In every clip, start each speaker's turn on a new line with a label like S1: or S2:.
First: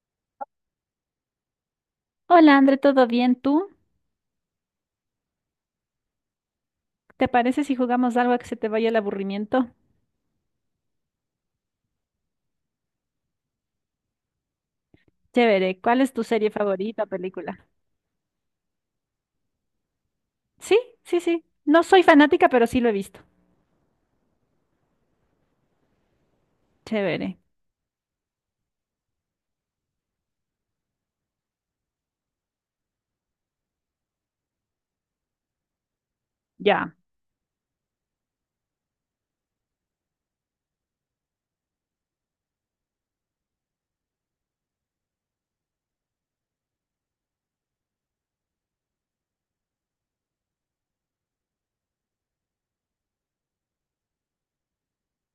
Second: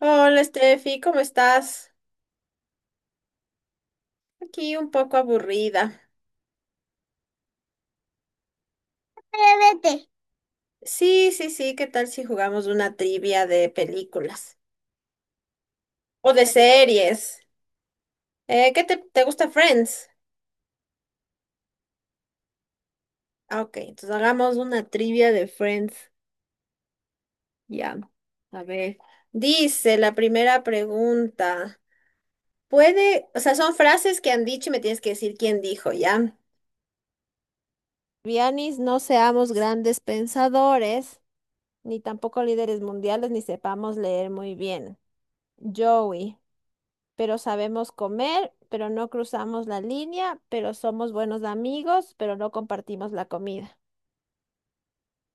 S1: Hola, Steffi, ¿cómo estás?
S2: Hola, André, ¿todo bien? ¿Tú?
S1: Aquí un poco aburrida.
S2: ¿Te parece si jugamos algo a que se te vaya el aburrimiento?
S1: Vete. Sí, sí, sí, ¿qué tal si jugamos una trivia de películas
S2: Chévere. ¿Cuál es tu
S1: o de
S2: serie favorita, o
S1: series?
S2: película?
S1: ¿Qué te gusta Friends?
S2: Sí, sí, sí. No soy fanática, pero sí lo he visto.
S1: Ah, ok, entonces hagamos una trivia de Friends.
S2: Chévere.
S1: Ya, a ver. Dice la primera pregunta. Puede, o sea, son frases que han dicho y me tienes que decir quién dijo, ¿ya?
S2: Ya.
S1: Vianis, no seamos grandes pensadores, ni tampoco líderes mundiales, ni sepamos leer muy bien. Joey, pero sabemos comer, pero no cruzamos la línea, pero somos buenos amigos, pero no compartimos la comida.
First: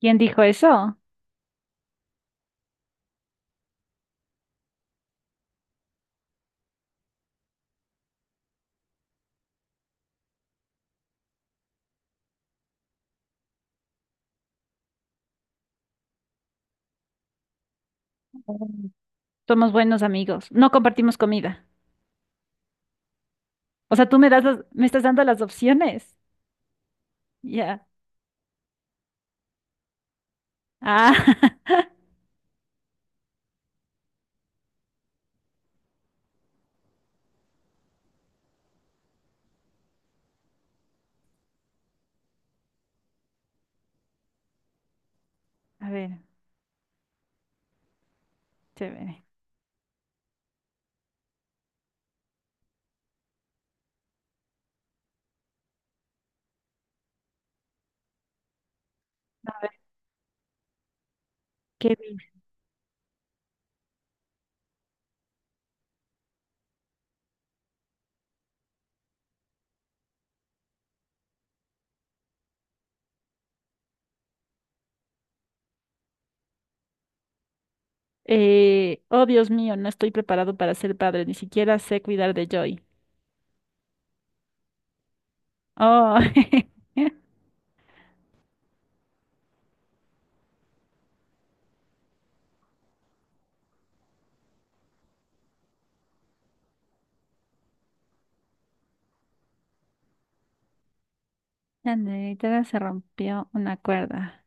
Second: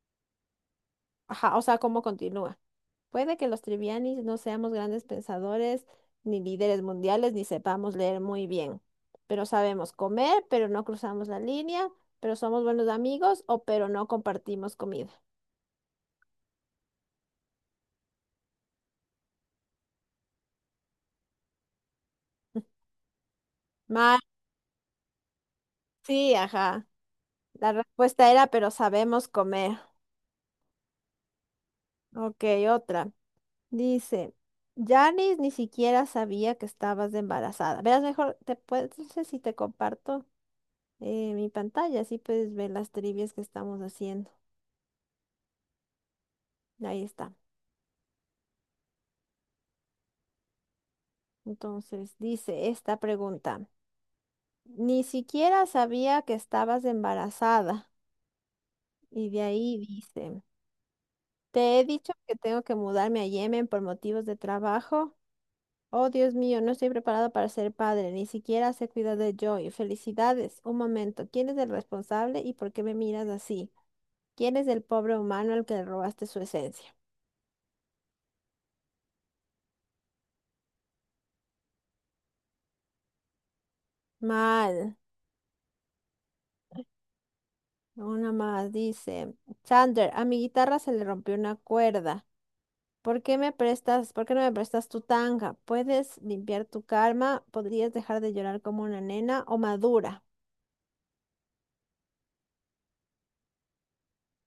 S2: ¿Quién dijo eso?
S1: Ajá, o sea, ¿cómo continúa? Puede que los trivianis no seamos grandes pensadores, ni líderes mundiales, ni sepamos leer muy bien, pero sabemos comer, pero no cruzamos la línea, pero somos buenos amigos o pero no compartimos comida.
S2: Mm. Somos buenos amigos. No compartimos comida. O sea, tú
S1: Mal,
S2: me das las- me estás dando las opciones.
S1: sí, ajá. La
S2: Ya.
S1: respuesta era, pero sabemos comer.
S2: Ah.
S1: Ok, otra. Dice, Janice ni siquiera sabía que estabas embarazada. Verás, mejor te puedes, no sé si te comparto mi pantalla, así puedes ver las trivias que estamos haciendo.
S2: A ver,
S1: Ahí está.
S2: chévere.
S1: Entonces, dice esta pregunta, ni siquiera sabía que estabas embarazada. Y de
S2: A ver,
S1: ahí dice, te he
S2: ¿qué
S1: dicho
S2: vi?
S1: que tengo que mudarme a Yemen por motivos de trabajo. Oh, Dios mío, no estoy preparado para ser padre, ni siquiera sé cuidar de Joy. Felicidades. Un momento, ¿quién es el responsable y por qué me miras así? ¿Quién es el pobre humano al que le robaste su esencia?
S2: Oh, Dios mío, no estoy preparado para ser padre. Ni siquiera sé cuidar de Joy.
S1: Mal.
S2: Oh.
S1: Una más dice, Sander, a mi guitarra se le rompió una cuerda. ¿Por qué me prestas, por qué no me prestas tu tanga? ¿Puedes limpiar tu karma? ¿Podrías dejar de llorar como una nena o madura?
S2: La negrita se rompió una cuerda.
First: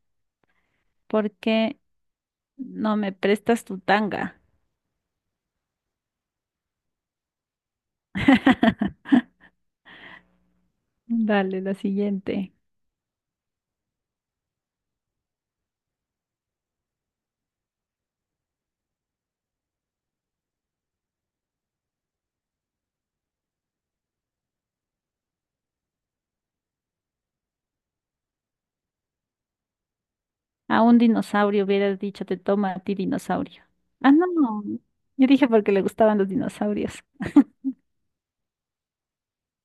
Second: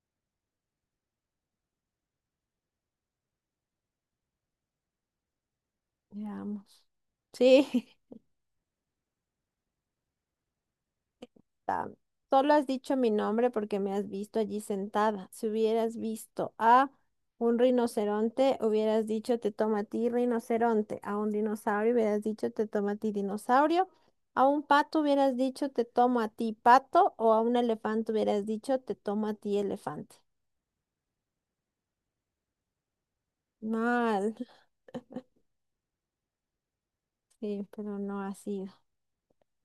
S2: ¿Por qué no me prestas tu tanga?
S1: Veamos. Sí.
S2: Dale, la
S1: Ta- Solo
S2: siguiente.
S1: has dicho mi nombre porque me has visto allí sentada. Si hubieras visto a un rinoceronte, hubieras dicho te toma a ti rinoceronte. A un dinosaurio hubieras dicho te toma a ti dinosaurio. A un pato hubieras dicho te tomo a ti pato. O a un elefante hubieras dicho te tomo a ti elefante.
S2: A un dinosaurio hubieras dicho, te toma a ti dinosaurio. Ah, no,
S1: Mal.
S2: no. Yo dije porque le gustaban los dinosaurios.
S1: Sí, pero no así.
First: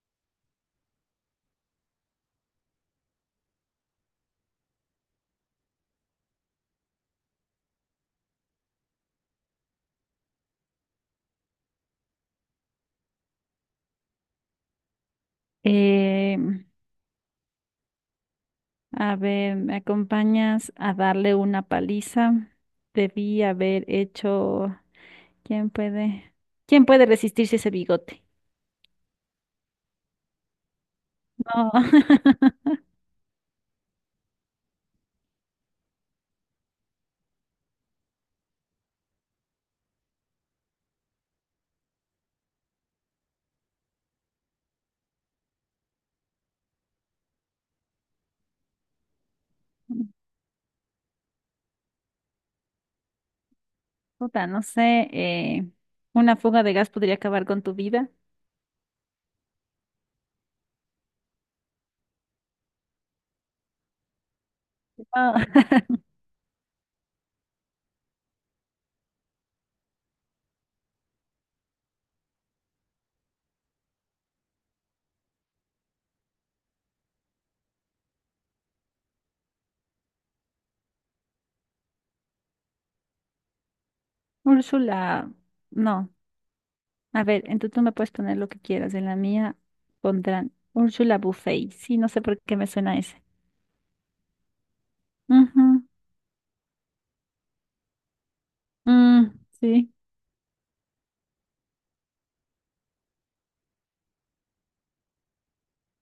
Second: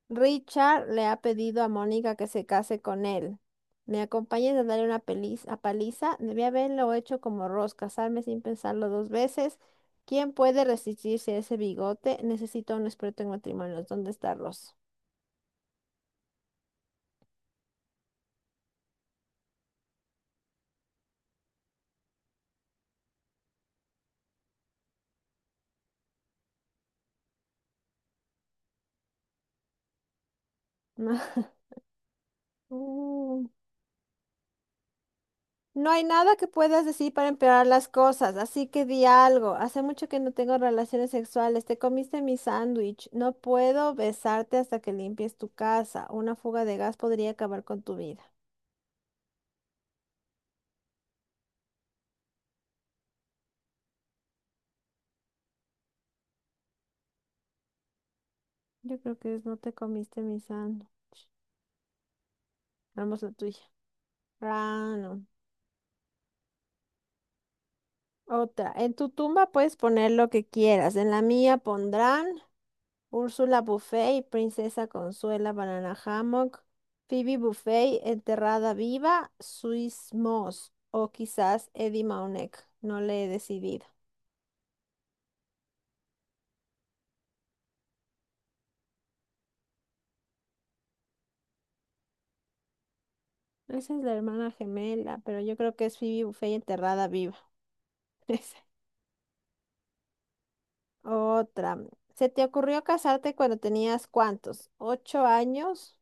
S1: Richard le ha pedido a Mónica que se case con él. Me acompañes a darle una a paliza. Debí haberlo hecho como Ross, casarme sin pensarlo dos veces. ¿Quién puede resistirse a ese bigote? Necesito a un experto en matrimonios. ¿Dónde está Ross?
S2: Eh, a ver, ¿me acompañas a darle una paliza? Debí haber hecho. ¿Quién puede, quién puede resistirse a ese bigote? No.
S1: Mm, no hay nada que puedas decir para empeorar las cosas, así que di algo. Hace mucho que no tengo relaciones sexuales. Te comiste mi sándwich. No puedo besarte hasta que limpies tu casa. Una fuga de gas podría acabar con tu vida.
S2: Puta, no sé. Una fuga de gas podría acabar con tu vida.
S1: Yo creo que es no te comiste mi sándwich. Vamos la tuya. Ah, no.
S2: No.
S1: Otra. En tu tumba puedes poner lo que quieras. En la mía pondrán Úrsula Buffet y Princesa Consuela Banana Hammock, Phoebe Buffet enterrada viva, Swiss Moss o quizás Eddie Mauneck. No le he decidido.
S2: Úrsula, no. A ver, entonces tú me puedes poner lo que quieras. En la mía pondrán Úrsula Buffet. Sí, no sé por qué me suena ese.
S1: Esa es la hermana gemela, pero yo creo que
S2: Ujú.
S1: es Phoebe Buffet enterrada viva. Esa.
S2: Mm, sí.
S1: Otra. ¿Se te ocurrió casarte cuando tenías cuántos? ¿Ocho años?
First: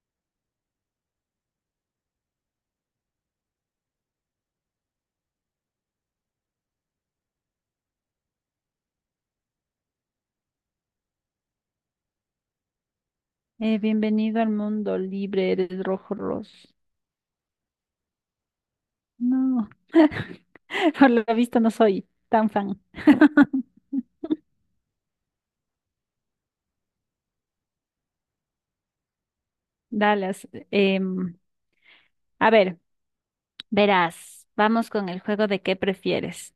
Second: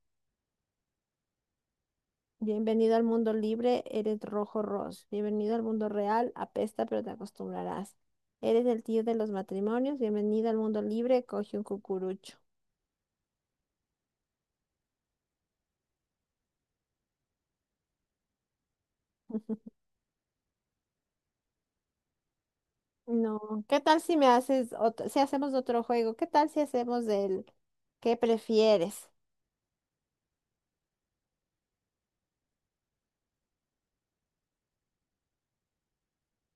S1: Bienvenido al mundo libre, eres rojo ros. Bienvenido al mundo real, apesta pero te acostumbrarás. Eres el tío de los matrimonios, bienvenido al mundo libre, coge un cucurucho.
S2: Bienvenido al mundo libre, eres rojo ros. No, por lo visto no soy tan fan.
S1: No, ¿qué tal si me haces otro, si hacemos otro juego? ¿Qué tal si hacemos el ¿qué prefieres?
S2: Dallas. A ver. Verás, vamos con el juego de qué prefieres.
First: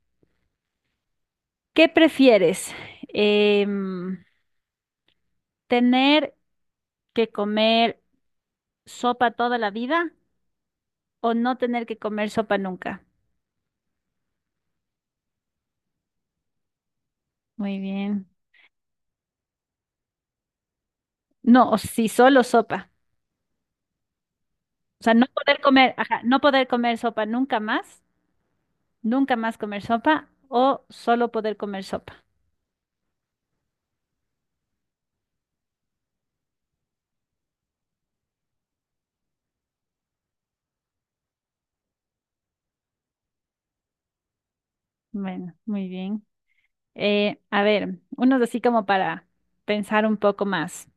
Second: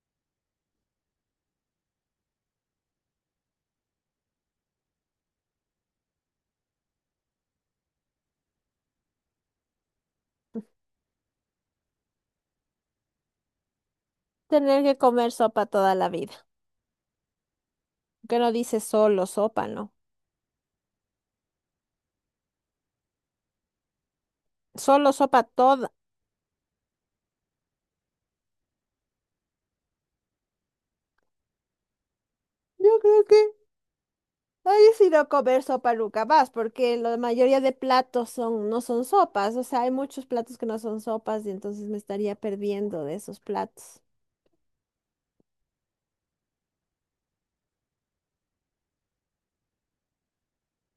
S2: ¿Qué prefieres? Em, ¿Tener que comer sopa toda la vida o no tener que comer sopa nunca?
S1: Tener que comer sopa toda la vida.
S2: Muy bien.
S1: Que no dice solo sopa, ¿no?
S2: No, o si solo sopa. O
S1: Solo
S2: sea, no
S1: sopa
S2: poder
S1: toda.
S2: comer, ajá, no poder comer sopa nunca más, nunca más comer sopa o solo poder comer sopa.
S1: Yo creo que no he decidido comer sopa nunca más, porque la mayoría de platos son, no son sopas, o sea, hay muchos platos que no son sopas y entonces me estaría perdiendo de esos platos.
S2: Bueno, muy bien. A ver, unos así como para pensar un poco más.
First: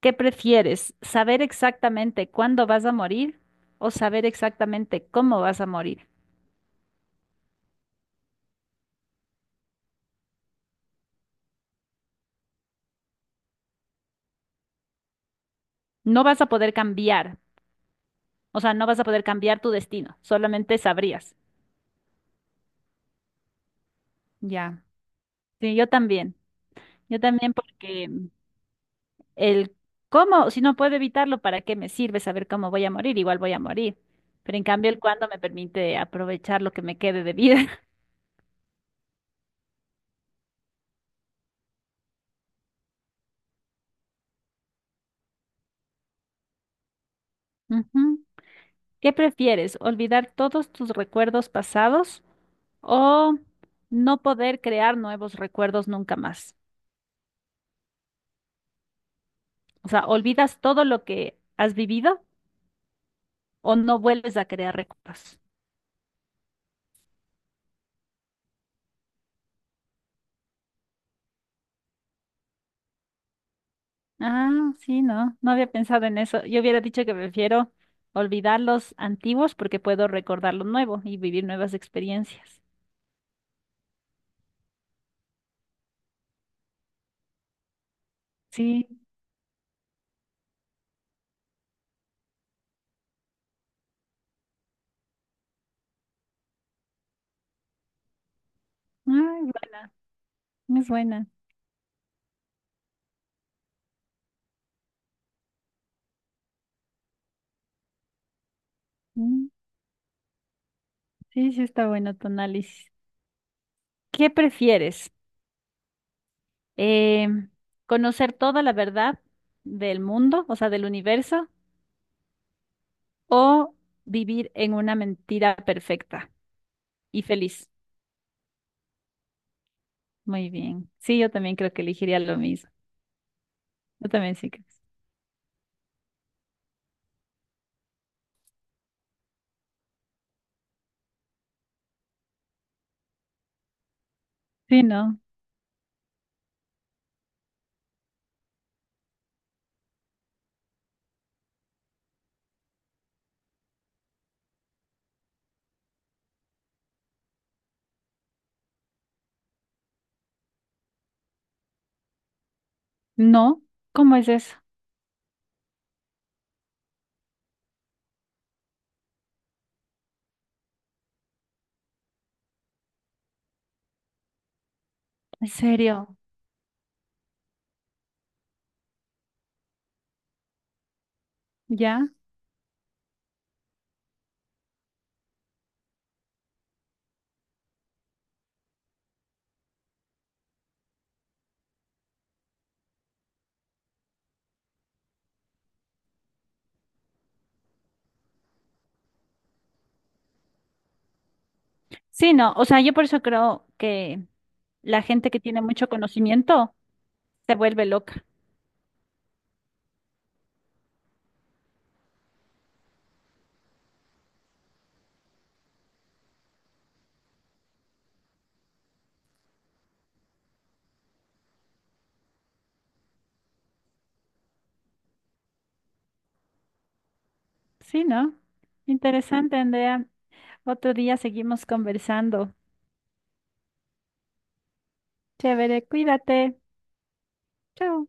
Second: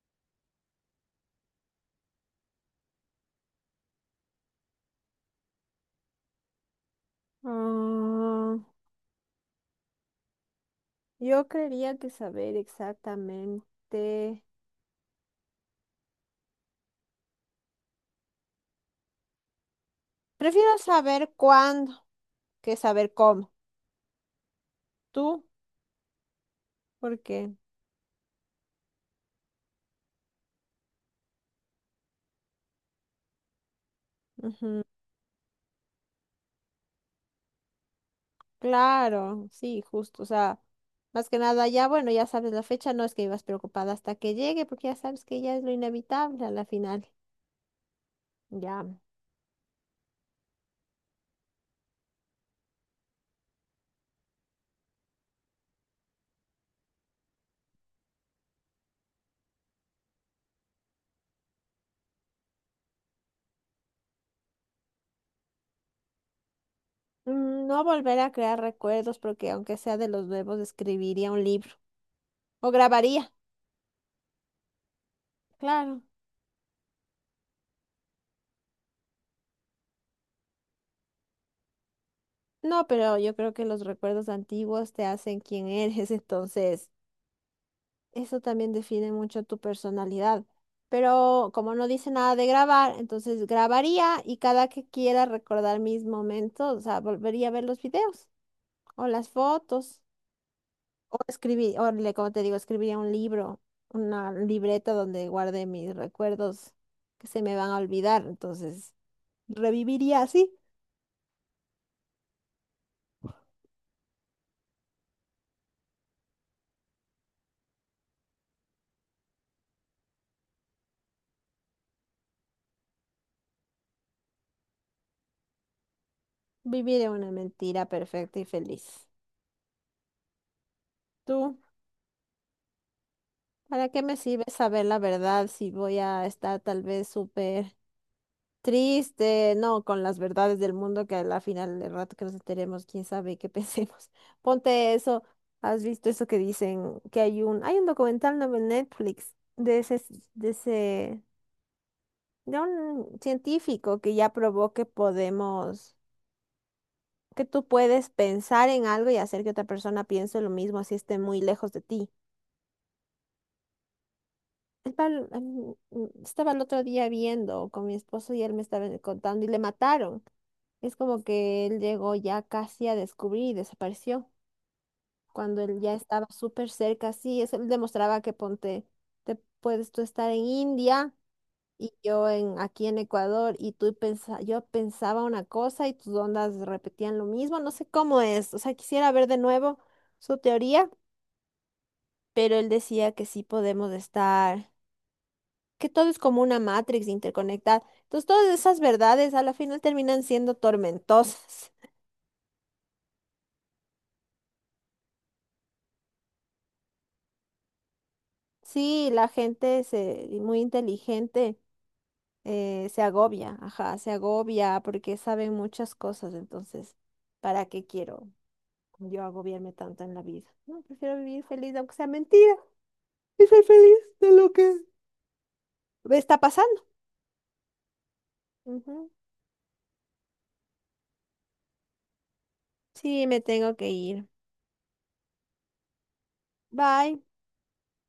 S2: ¿Qué prefieres? ¿Saber exactamente cuándo vas a morir o saber exactamente cómo vas a morir?
S1: Ah, yo creería que saber exactamente.
S2: No vas a poder cambiar, o sea, no vas a poder cambiar tu destino, solamente
S1: Prefiero saber
S2: sabrías.
S1: cuándo que saber cómo.
S2: Ya.
S1: ¿Tú?
S2: Sí, yo también. Yo
S1: ¿Por qué?
S2: también porque el cómo, si no puedo evitarlo, ¿para qué me sirve saber cómo voy a morir? Igual voy a morir. Pero en
S1: Ujú.
S2: cambio el cuándo me permite aprovechar lo que me quede de vida.
S1: Claro, sí, justo, o sea, más que nada ya, bueno, ya sabes la fecha, no es que ibas preocupada hasta que llegue, porque ya sabes que ya es lo inevitable a la final,
S2: Ujú.
S1: ya.
S2: ¿Qué prefieres? ¿Olvidar todos tus recuerdos pasados? O no poder crear nuevos recuerdos nunca más. O sea, olvidas todo lo que has vivido o no vuelves a crear recuerdos.
S1: No volver a crear recuerdos, porque aunque sea de los nuevos, escribiría un libro o grabaría,
S2: Ah, sí, no, no había
S1: claro.
S2: pensado en eso. Yo hubiera dicho que prefiero olvidar los antiguos porque puedo recordar lo nuevo y vivir nuevas experiencias.
S1: No, pero yo creo que los recuerdos antiguos te hacen quien eres, entonces eso también
S2: Sí,
S1: define mucho tu personalidad. Pero como no dice nada de grabar, entonces grabaría y cada que quiera recordar mis momentos, o sea, volvería a ver los videos o las
S2: ah, es buena,
S1: fotos
S2: es
S1: o
S2: buena.
S1: escribir, o como te digo, escribiría un libro, una libreta donde guarde mis recuerdos que se me van a olvidar. Entonces,
S2: Mm,
S1: reviviría así,
S2: sí, sí está bueno tu análisis. ¿Qué prefieres? Eh, ¿Conocer toda la verdad del mundo, o sea, del universo? O vivir en una mentira perfecta
S1: viviría
S2: y
S1: una
S2: feliz.
S1: mentira perfecta y feliz.
S2: Muy bien. Sí, yo
S1: ¿Tú?
S2: también creo que elegiría lo mismo.
S1: ¿Para qué
S2: Yo
S1: me
S2: también
S1: sirve
S2: sí creo.
S1: saber la verdad si voy a estar tal vez súper triste, no, con las verdades del mundo que a la final del rato que nos enteremos, quién sabe qué pensemos.
S2: Sí,
S1: Ponte
S2: no.
S1: eso, ¿has visto eso que dicen que hay un documental nuevo en Netflix de ese de un científico que ya probó que podemos que tú puedes pensar en algo y hacer que otra persona piense lo mismo si esté muy lejos de ti.
S2: No, ¿cómo es eso?
S1: Estaba El pal- mm, mm, estaba el otro día viendo con mi esposo y él me estaba contando y le mataron. Es como que él llegó ya casi a descubrir y desapareció
S2: ¿En
S1: cuando él ya
S2: serio?
S1: estaba súper cerca. Sí, eso él demostraba que ponte, te puedes tú estar en India y
S2: ¿Ya?
S1: yo en aquí en Ecuador y yo pensaba una cosa y tus ondas repetían lo mismo. No sé cómo es. O sea, quisiera ver de nuevo su teoría, pero él decía que sí podemos estar, que todo es como una matrix interconectada. Entonces, todas esas verdades a la final terminan siendo tormentosas.
S2: Sí, no. O sea, yo por eso creo que la gente que tiene mucho conocimiento se vuelve loca.
S1: Sí, muy inteligente se agobia, ajá, se agobia porque saben muchas cosas, entonces, ¿para qué quiero yo agobiarme tanto en la vida? No, prefiero vivir feliz, aunque sea mentira, y ser feliz de lo que me está pasando.
S2: Sí, ¿no?
S1: Ujú.
S2: Interesante, Andrea. Otro día seguimos conversando.
S1: Sí, me tengo que ir.
S2: Chévere, cuídate.
S1: Bye.
S2: Chao.